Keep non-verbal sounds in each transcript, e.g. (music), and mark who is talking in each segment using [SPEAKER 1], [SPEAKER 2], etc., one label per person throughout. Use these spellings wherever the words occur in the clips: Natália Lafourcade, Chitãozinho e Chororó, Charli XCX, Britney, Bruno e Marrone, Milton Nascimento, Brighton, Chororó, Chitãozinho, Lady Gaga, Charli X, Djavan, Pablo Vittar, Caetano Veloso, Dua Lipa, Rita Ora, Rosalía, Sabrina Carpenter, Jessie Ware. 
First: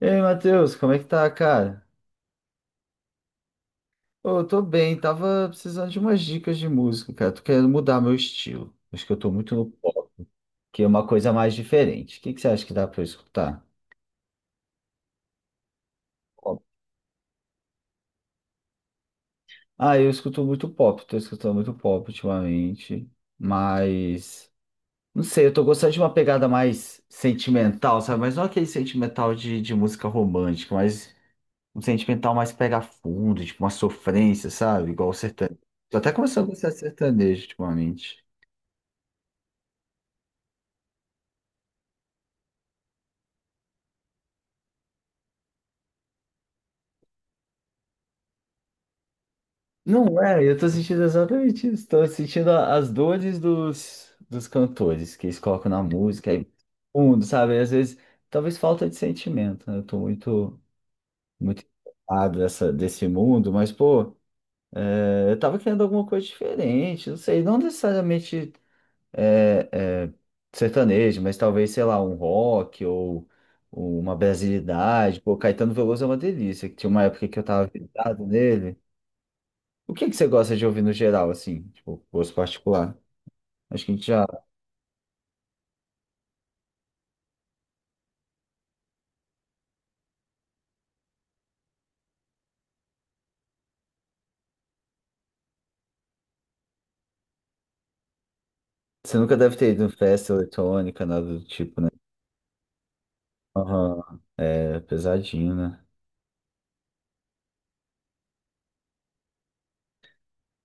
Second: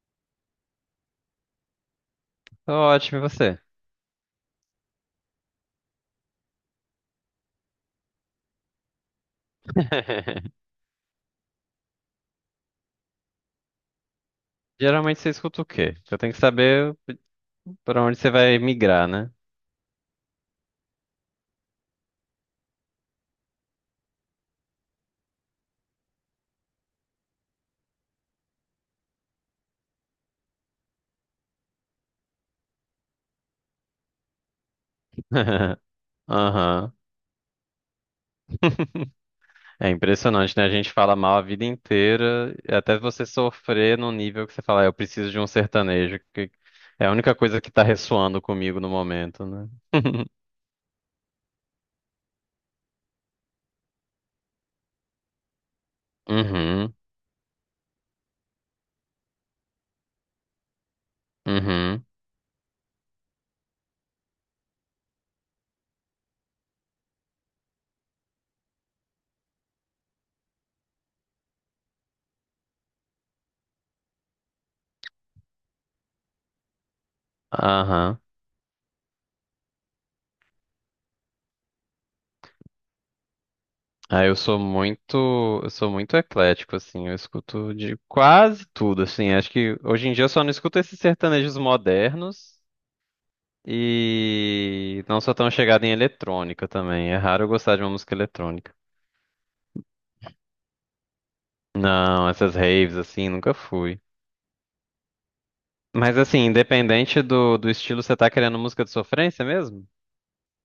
[SPEAKER 1] Ei, Matheus, como é que tá, cara?
[SPEAKER 2] Tô ótimo, e você?
[SPEAKER 1] Ô, eu tô bem, tava precisando de umas dicas de música, cara. Tô querendo mudar meu estilo. Acho que eu tô muito no pop,
[SPEAKER 2] (laughs)
[SPEAKER 1] que é uma coisa mais diferente. O que que você acha que dá pra eu escutar?
[SPEAKER 2] Geralmente você escuta o quê? Eu tenho que
[SPEAKER 1] Pop.
[SPEAKER 2] saber pra onde você vai migrar, né?
[SPEAKER 1] Ah, eu escuto muito pop, tô escutando muito pop ultimamente, mas não sei, eu tô gostando de uma pegada mais sentimental, sabe? Mas não aquele sentimental de música romântica, mas um sentimental mais pega fundo, tipo uma sofrência, sabe? Igual o sertanejo. Tô até
[SPEAKER 2] (laughs)
[SPEAKER 1] começando a gostar de
[SPEAKER 2] Aham.
[SPEAKER 1] sertanejo ultimamente.
[SPEAKER 2] (laughs) É impressionante, né? A gente fala mal a vida inteira, e até você sofrer num nível que você fala, "Ah, eu preciso de um sertanejo, que é a única coisa que tá ressoando comigo no momento, né?"
[SPEAKER 1] Não
[SPEAKER 2] (laughs)
[SPEAKER 1] é, eu tô sentindo exatamente isso. Tô sentindo as dores dos cantores que eles colocam na música aí,
[SPEAKER 2] Uhum,
[SPEAKER 1] fundo, sabe? Às vezes, talvez falta de sentimento, né? Eu tô muito, muito
[SPEAKER 2] uhum,
[SPEAKER 1] empolgado desse mundo, mas, pô, eu tava querendo alguma coisa diferente, não sei, não necessariamente é, é, sertanejo, mas talvez, sei lá, um rock ou uma brasilidade. Pô, Caetano Veloso é uma delícia, que tinha uma época que eu tava
[SPEAKER 2] aham.
[SPEAKER 1] vidrado nele. O que é que você gosta de ouvir no geral, assim? Tipo, gosto particular. Acho que a gente
[SPEAKER 2] Ah,
[SPEAKER 1] já.
[SPEAKER 2] eu sou muito eclético, assim, eu escuto de quase tudo, assim. Acho que hoje em dia eu só não escuto esses sertanejos modernos e não sou tão chegado em eletrônica também, é raro eu gostar de uma música eletrônica.
[SPEAKER 1] Você nunca deve ter ido em festa eletrônica, nada do tipo, né?
[SPEAKER 2] Não, essas raves, assim, nunca
[SPEAKER 1] Aham.
[SPEAKER 2] fui.
[SPEAKER 1] É pesadinho, né?
[SPEAKER 2] Mas, assim, independente do estilo, você tá querendo música de sofrência mesmo? O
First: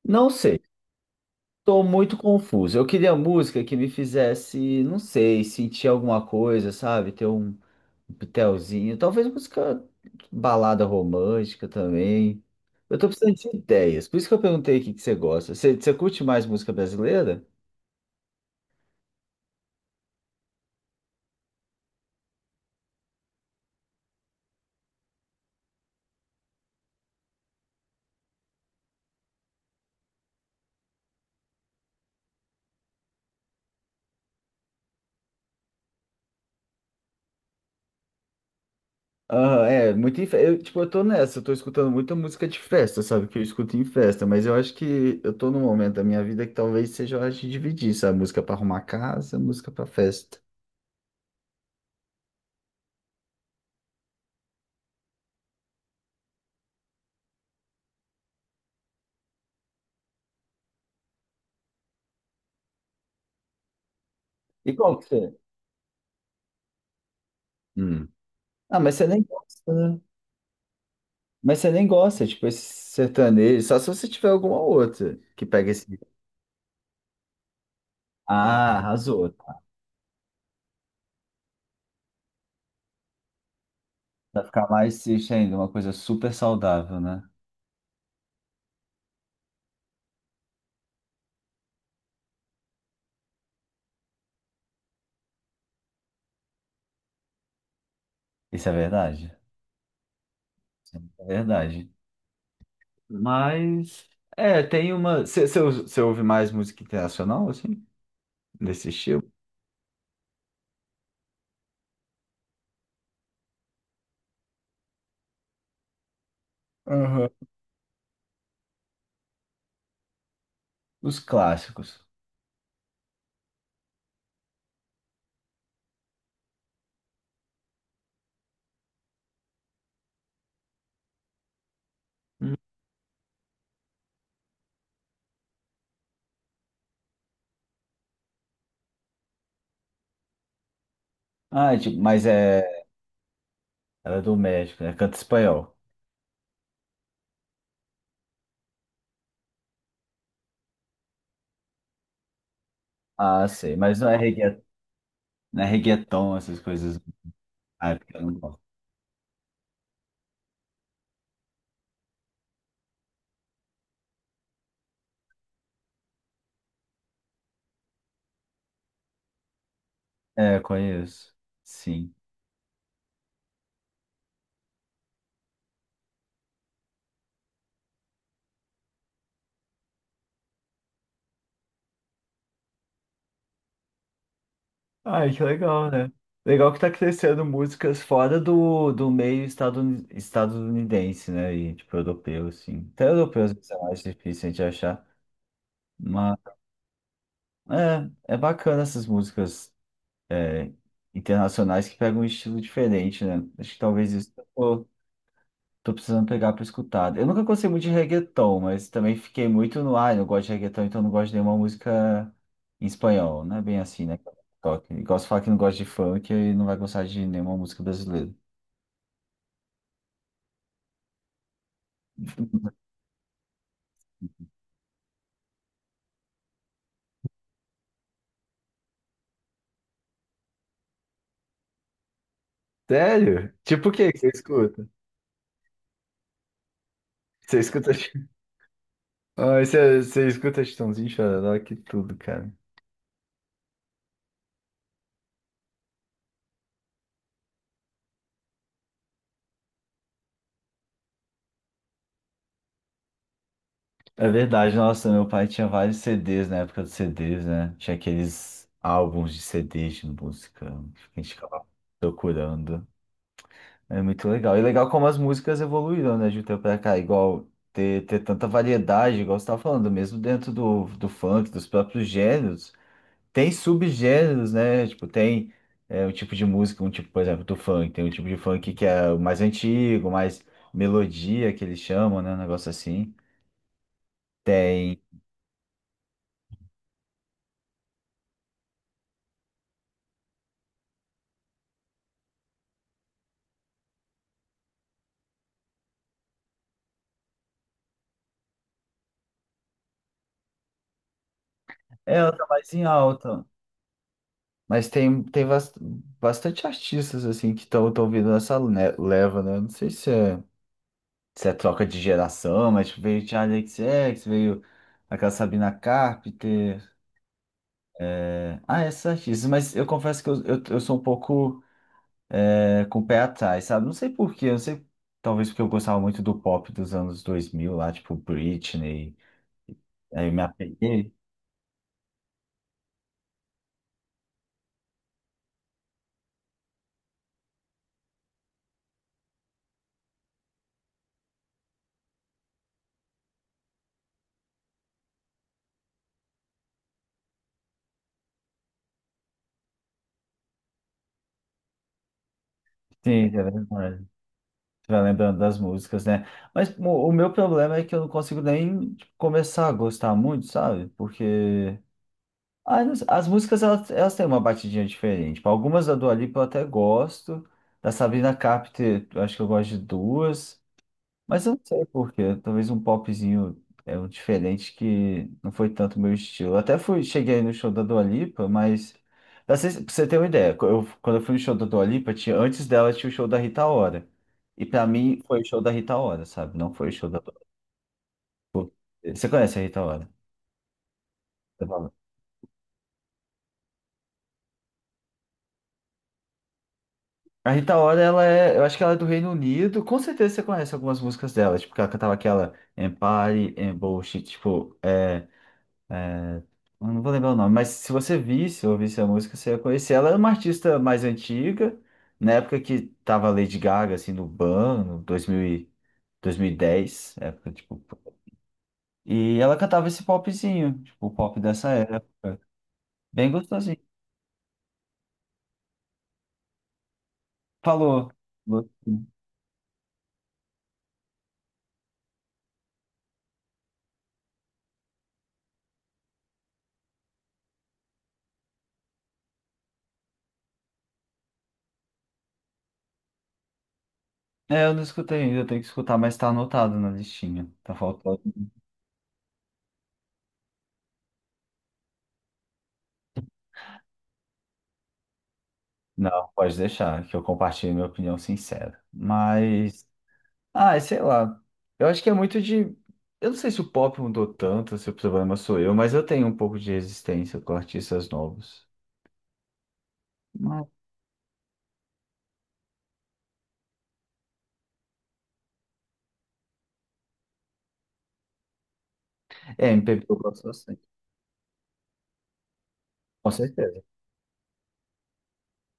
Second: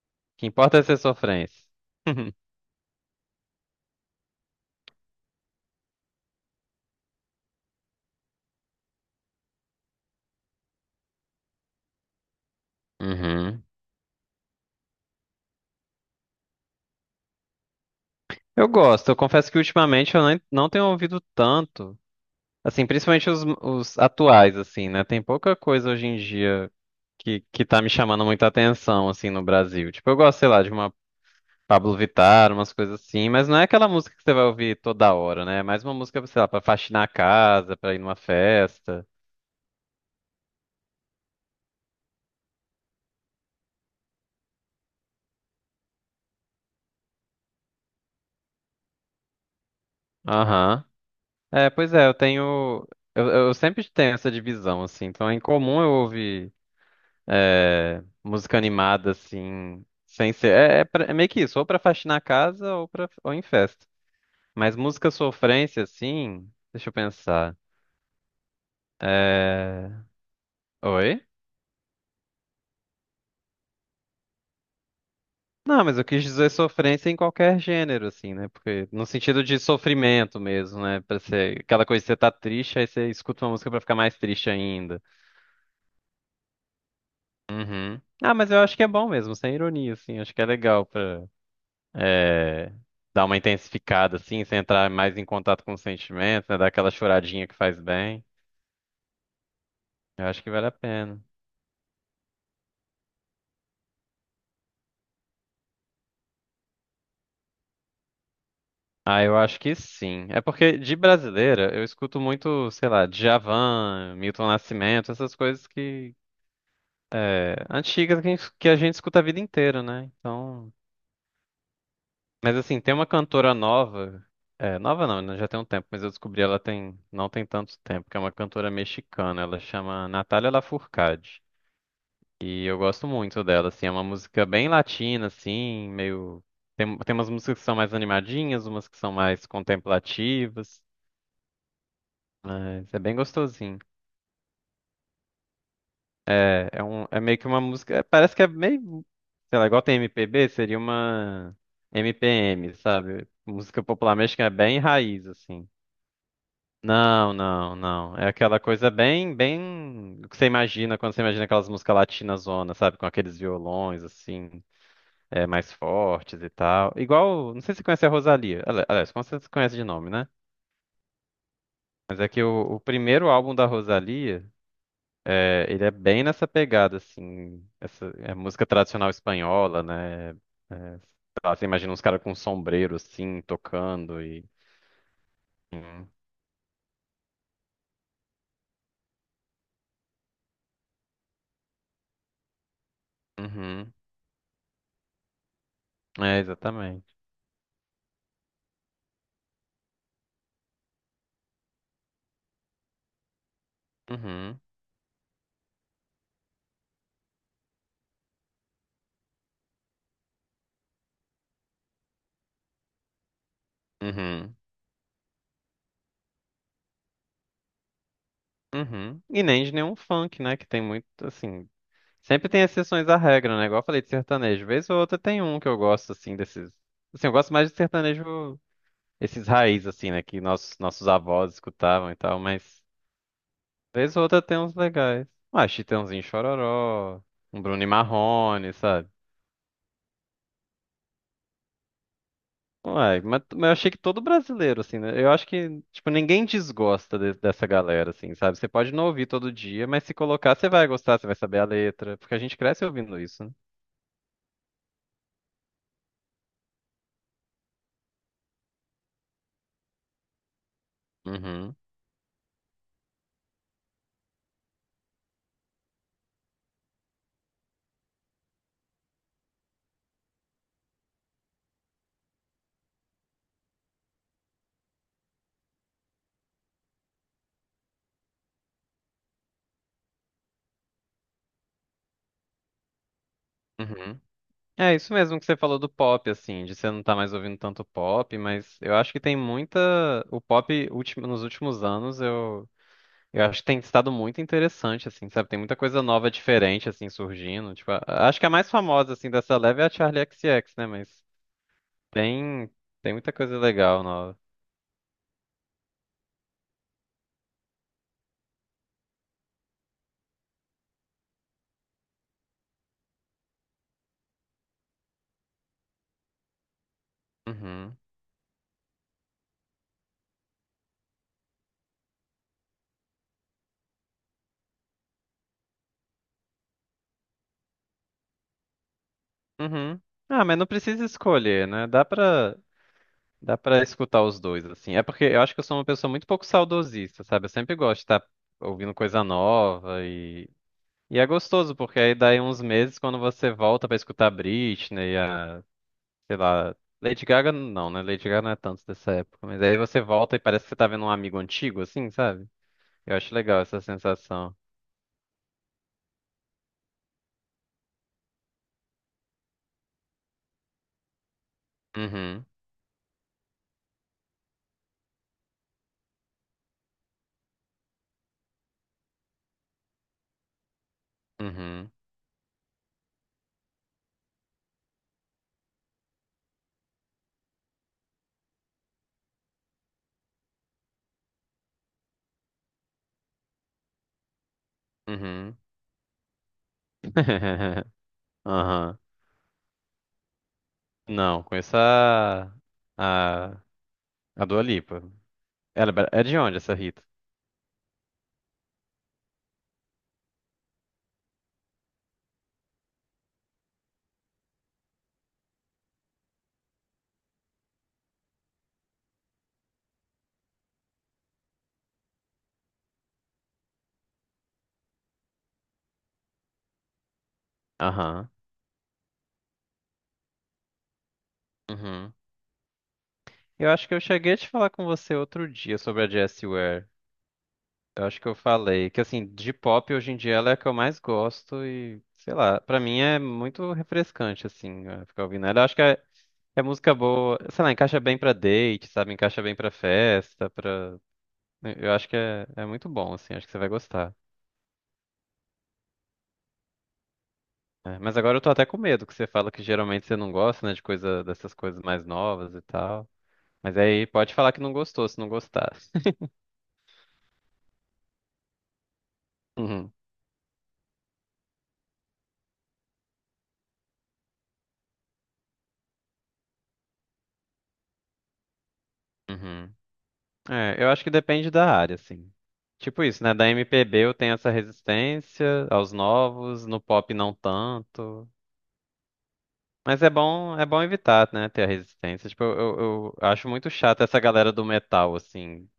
[SPEAKER 1] Não
[SPEAKER 2] que
[SPEAKER 1] sei.
[SPEAKER 2] importa é ser sofrência.
[SPEAKER 1] Tô muito
[SPEAKER 2] (laughs)
[SPEAKER 1] confuso. Eu queria música que me fizesse, não sei, sentir alguma coisa, sabe? Ter um pitelzinho. Talvez música balada romântica também. Eu tô precisando de
[SPEAKER 2] Uhum.
[SPEAKER 1] ideias. Por isso que eu perguntei o que que você gosta. Você, você curte mais música brasileira?
[SPEAKER 2] Eu gosto, eu confesso que ultimamente eu nem- não tenho ouvido tanto. Assim, principalmente os atuais, assim, né? Tem pouca coisa hoje em dia que tá me chamando muita atenção, assim, no Brasil. Tipo, eu gosto, sei lá, de uma Pablo Vittar, umas coisas assim, mas não é aquela música que você vai ouvir toda hora, né? É mais uma música, sei lá, pra faxinar a casa, pra ir numa festa.
[SPEAKER 1] Aham, é, muito em festa. Eu, tipo, eu tô nessa, eu tô escutando muita música de festa, sabe? Que eu escuto em festa, mas eu acho que eu tô num momento da minha vida que talvez seja hora de dividir, sabe? Música pra arrumar casa, música pra festa.
[SPEAKER 2] Aham. É, pois é, eu tenho. Eu sempre tenho essa divisão, assim. Então é incomum eu ouvir música animada, assim, sem ser. É meio que isso, ou pra faxinar a casa, ou pra, ou em festa.
[SPEAKER 1] E
[SPEAKER 2] Mas
[SPEAKER 1] qual que
[SPEAKER 2] música
[SPEAKER 1] você?
[SPEAKER 2] sofrência, assim, deixa eu pensar.
[SPEAKER 1] Hum. Ah, mas você nem gosta,
[SPEAKER 2] É...
[SPEAKER 1] né?
[SPEAKER 2] Oi?
[SPEAKER 1] Mas você nem gosta, tipo, esse sertanejo, só se você tiver alguma outra que pega
[SPEAKER 2] Não,
[SPEAKER 1] esse.
[SPEAKER 2] mas eu quis dizer sofrência em qualquer gênero, assim, né?
[SPEAKER 1] Ah,
[SPEAKER 2] Porque no
[SPEAKER 1] arrasou.
[SPEAKER 2] sentido de sofrimento mesmo, né? Pra ser aquela coisa que você tá triste, aí você escuta uma música pra ficar mais
[SPEAKER 1] Vai
[SPEAKER 2] triste
[SPEAKER 1] ficar
[SPEAKER 2] ainda.
[SPEAKER 1] mais triste ainda, uma coisa super saudável, né?
[SPEAKER 2] Uhum. Ah, mas eu acho que é bom mesmo, sem ironia, assim. Acho que é legal pra é, dar uma intensificada, assim, você entrar mais em contato com os sentimentos, né? Dar aquela choradinha que faz bem.
[SPEAKER 1] Isso é verdade.
[SPEAKER 2] Eu acho que vale a
[SPEAKER 1] Isso
[SPEAKER 2] pena.
[SPEAKER 1] é verdade. Mas é, tem uma. Você ouve mais música internacional, assim? Desse estilo?
[SPEAKER 2] Ah, eu acho que sim. É porque de brasileira eu escuto muito, sei lá, Djavan, Milton Nascimento, essas coisas que
[SPEAKER 1] Aham.
[SPEAKER 2] antigas, que a gente escuta a vida inteira, né? Então,
[SPEAKER 1] Os clássicos.
[SPEAKER 2] mas assim, tem uma cantora nova, é, nova não, né, já tem um tempo, mas eu descobri ela tem não tem tanto tempo, que é uma cantora mexicana, ela chama Natália Lafourcade.
[SPEAKER 1] Hum.
[SPEAKER 2] E eu gosto muito dela, assim, é uma música bem latina, assim, meio tem umas músicas que são mais animadinhas, umas que são mais contemplativas.
[SPEAKER 1] Ah, é tipo, mas é.
[SPEAKER 2] Mas é bem gostosinho.
[SPEAKER 1] Ela é do México, né? Canta espanhol.
[SPEAKER 2] É, é um, é meio que uma música. É, Parece que é meio. Sei lá, igual tem MPB, seria uma MPM, sabe?
[SPEAKER 1] Ah, sei.
[SPEAKER 2] Música
[SPEAKER 1] Mas não é
[SPEAKER 2] popular mexicana é
[SPEAKER 1] reggae,
[SPEAKER 2] bem raiz,
[SPEAKER 1] não é
[SPEAKER 2] assim.
[SPEAKER 1] reggaeton, essas coisas.
[SPEAKER 2] Não, não,
[SPEAKER 1] Ah, porque
[SPEAKER 2] não.
[SPEAKER 1] eu
[SPEAKER 2] É
[SPEAKER 1] não
[SPEAKER 2] aquela
[SPEAKER 1] gosto.
[SPEAKER 2] coisa bem, bem. O que você imagina quando você imagina aquelas músicas latinas zona, sabe? Com aqueles violões, assim, mais fortes e tal. Igual. Não sei se você conhece a Rosalía. Aliás, como você conhece de nome, né?
[SPEAKER 1] É, conheço. Sim.
[SPEAKER 2] Mas é que o primeiro álbum da Rosalía. É, ele é bem nessa pegada, assim, essa é música tradicional espanhola, né? É, sei lá, você imagina uns caras com um sombreiro, assim, tocando e...
[SPEAKER 1] Ai, que legal,
[SPEAKER 2] Uhum,
[SPEAKER 1] né? Legal que tá crescendo músicas fora do meio estadunidense, né? E tipo, europeu, assim. Até europeus isso é
[SPEAKER 2] uhum.
[SPEAKER 1] mais difícil de achar.
[SPEAKER 2] Exatamente.
[SPEAKER 1] É, é bacana essas músicas é, internacionais que pegam um estilo diferente, né? Acho que talvez isso
[SPEAKER 2] Uhum,
[SPEAKER 1] tô precisando pegar para escutar. Eu nunca gostei muito de reggaeton, mas também fiquei muito no, ar. Ah, eu não gosto de reggaeton, então eu não gosto de nenhuma música em espanhol, né? Bem assim, né?
[SPEAKER 2] uhum,
[SPEAKER 1] Toque. Gosto de falar que não gosta de funk e não vai gostar de nenhuma música brasileira.
[SPEAKER 2] uhum. E nem de nenhum funk, né? Que tem muito, assim... Sempre tem exceções à regra, né? Igual eu falei de sertanejo. Vez ou outra tem um que eu gosto, assim, desses... Assim, eu gosto mais de sertanejo, esses raiz, assim, né? Que nossos avós escutavam e tal, mas...
[SPEAKER 1] Sério? Tipo o que
[SPEAKER 2] Vez
[SPEAKER 1] que
[SPEAKER 2] ou
[SPEAKER 1] você
[SPEAKER 2] outra tem uns
[SPEAKER 1] escuta?
[SPEAKER 2] legais. Ah, Chitãozinho e Chororó,
[SPEAKER 1] Você
[SPEAKER 2] um Bruno e
[SPEAKER 1] escuta. (laughs)
[SPEAKER 2] Marrone, sabe?
[SPEAKER 1] Ai, você, você escuta Chitãozinho, Chororó, que tudo, cara.
[SPEAKER 2] Uai, mas eu achei que todo brasileiro, assim, né? Eu acho que, tipo, ninguém desgosta dessa galera, assim, sabe? Você pode não ouvir todo dia, mas se colocar, você vai gostar, você vai saber a letra, porque a gente cresce ouvindo isso, né?
[SPEAKER 1] É verdade, nossa, meu pai tinha vários CDs na época dos CDs, né? Tinha aqueles álbuns de CDs de música que a gente ficava
[SPEAKER 2] Uhum,
[SPEAKER 1] procurando. É muito legal. E legal como as músicas evoluíram, né, de um tempo pra cá. Igual ter tanta variedade, igual você tava falando, mesmo dentro do funk, dos próprios gêneros, tem subgêneros, né? Tipo, tem um tipo de música, um tipo, por exemplo, do funk. Tem um tipo de funk que é o mais antigo, mais melodia, que eles chamam, né? Um negócio assim.
[SPEAKER 2] uhum. É isso mesmo que você falou do pop, assim, de você não tá mais ouvindo tanto pop, mas eu acho que tem muita. O pop, nos últimos anos, Eu acho que tem estado muito interessante, assim, sabe? Tem muita coisa nova, diferente, assim, surgindo. Tipo, acho que a mais famosa, assim, dessa leve é a Charli X, C X, né? Mas
[SPEAKER 1] É, ela tá
[SPEAKER 2] tem,
[SPEAKER 1] mais em
[SPEAKER 2] tem muita
[SPEAKER 1] alta.
[SPEAKER 2] coisa legal nova.
[SPEAKER 1] Mas tem, bastante artistas, assim, que estão tão vindo nessa leva, né? Não sei se é troca de geração, mas tipo, veio Charli XCX, veio aquela Sabina Carpenter.
[SPEAKER 2] Uhum.
[SPEAKER 1] Esses artistas. Mas eu confesso que eu sou um pouco com o pé atrás, sabe? Não sei por quê, não sei. Talvez porque eu gostava muito do pop dos anos 2000, lá, tipo Britney.
[SPEAKER 2] Uhum.
[SPEAKER 1] Aí eu me
[SPEAKER 2] Ah, mas não precisa
[SPEAKER 1] apeguei.
[SPEAKER 2] escolher, né? Dá pra escutar os dois, assim. É porque eu acho que eu sou uma pessoa muito pouco saudosista, sabe? Eu sempre gosto de estar ouvindo coisa nova e... E é gostoso, porque aí daí uns meses, quando você volta pra escutar Britney, sei lá. Lady Gaga não, né? Lady Gaga não é tanto dessa época. Mas aí você volta e parece que você tá vendo um amigo antigo, assim, sabe?
[SPEAKER 1] Sim,
[SPEAKER 2] Eu
[SPEAKER 1] é
[SPEAKER 2] acho legal essa
[SPEAKER 1] verdade.
[SPEAKER 2] sensação.
[SPEAKER 1] Vai lembrando das músicas, né? Mas o meu problema é que eu não consigo nem tipo, começar a gostar muito, sabe? Porque
[SPEAKER 2] Uhum,
[SPEAKER 1] ah, não sei, as músicas elas têm uma batidinha diferente. Tipo, algumas da Dua Lipa eu até gosto, da Sabrina Carpenter eu acho que eu gosto de duas. Mas eu não sei
[SPEAKER 2] uhum,
[SPEAKER 1] por quê. Talvez um popzinho é um diferente que não foi tanto meu estilo. Eu até fui, cheguei no show da Dua Lipa, mas pra você ter uma ideia, quando eu fui no show da Dua Lipa, tinha, antes dela tinha o show da Rita Ora. E pra mim foi o
[SPEAKER 2] uhum.
[SPEAKER 1] show da Rita Ora, sabe? Não foi o show da Dua
[SPEAKER 2] (laughs) Aham.
[SPEAKER 1] Lipa. Você conhece a Rita Ora?
[SPEAKER 2] Não,
[SPEAKER 1] Eu
[SPEAKER 2] conheço
[SPEAKER 1] falo.
[SPEAKER 2] a, a Dua Lipa. Ela é é de onde essa Rita?
[SPEAKER 1] A Rita Ora, ela é, eu acho que ela é do Reino Unido. Com certeza você conhece algumas músicas dela, tipo, que ela cantava aquela Empire, Embush, tipo, é, eu não vou lembrar o nome, mas se você visse ou ouvisse a música, você ia conhecer. Ela é uma artista mais antiga, na época que tava Lady Gaga, assim, no 2000 2010, época, tipo.
[SPEAKER 2] Aham.
[SPEAKER 1] E ela cantava esse popzinho, tipo, o pop dessa
[SPEAKER 2] Uhum.
[SPEAKER 1] época. Bem
[SPEAKER 2] Eu
[SPEAKER 1] gostosinho.
[SPEAKER 2] acho que eu cheguei a te falar com você outro dia sobre a Jessie Ware. Eu
[SPEAKER 1] Falou.
[SPEAKER 2] acho que eu falei que,
[SPEAKER 1] Gostei.
[SPEAKER 2] assim, de pop hoje em dia ela é a que eu mais gosto e, sei lá, pra mim é muito refrescante, assim, ficar ouvindo ela. Eu acho que é música boa, sei lá, encaixa bem pra date, sabe? Encaixa bem pra festa, pra... Eu acho que é, é muito bom, assim, acho que você vai gostar.
[SPEAKER 1] É, eu não escutei ainda, eu tenho que escutar, mas tá anotado na listinha. Tá
[SPEAKER 2] É, mas
[SPEAKER 1] faltando.
[SPEAKER 2] agora eu tô até com medo, que você fala que geralmente você não gosta, né, de coisa dessas coisas mais novas e tal. Mas aí pode falar que não gostou, se não gostar.
[SPEAKER 1] Não, pode deixar, que eu compartilho minha opinião sincera. Mas.
[SPEAKER 2] Uhum.
[SPEAKER 1] Ah, sei lá. Eu acho que é muito de. Eu não sei se o pop mudou tanto, se o problema sou eu, mas eu tenho um pouco de resistência com artistas novos.
[SPEAKER 2] Uhum.
[SPEAKER 1] Mas-
[SPEAKER 2] É, eu acho que depende da área, assim. Tipo isso, né? Da MPB eu tenho essa resistência aos novos, no pop não tanto.
[SPEAKER 1] É,
[SPEAKER 2] Mas
[SPEAKER 1] MPB eu gosto
[SPEAKER 2] é
[SPEAKER 1] bastante.
[SPEAKER 2] bom evitar, né? Ter a resistência. Tipo, eu
[SPEAKER 1] Com
[SPEAKER 2] acho muito
[SPEAKER 1] certeza.
[SPEAKER 2] chato essa galera do metal, assim.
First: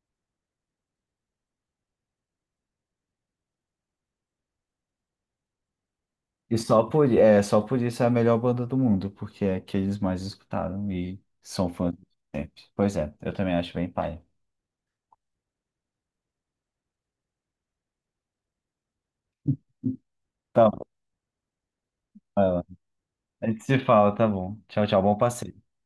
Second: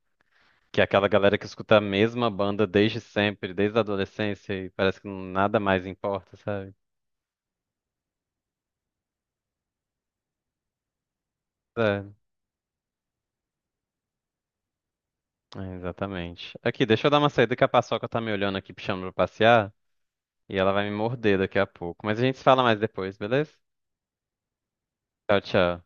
[SPEAKER 2] Que é aquela galera que escuta a mesma banda desde sempre, desde a adolescência, e parece que nada mais importa,
[SPEAKER 1] E
[SPEAKER 2] sabe?
[SPEAKER 1] só só por isso é a melhor banda do mundo, porque é que eles mais escutaram e são fãs de
[SPEAKER 2] É,
[SPEAKER 1] sempre. Pois é, eu também acho bem pai.
[SPEAKER 2] é, exatamente. Aqui, deixa eu dar uma saída, que a Paçoca tá me olhando aqui, me chamando pra passear, e
[SPEAKER 1] Tá
[SPEAKER 2] ela vai
[SPEAKER 1] bom,
[SPEAKER 2] me morder daqui a pouco. Mas a gente se
[SPEAKER 1] vai
[SPEAKER 2] fala
[SPEAKER 1] lá.
[SPEAKER 2] mais depois,
[SPEAKER 1] A
[SPEAKER 2] beleza?
[SPEAKER 1] gente se fala, tá bom. Tchau, tchau, bom
[SPEAKER 2] Tchau,
[SPEAKER 1] passeio.
[SPEAKER 2] tchau.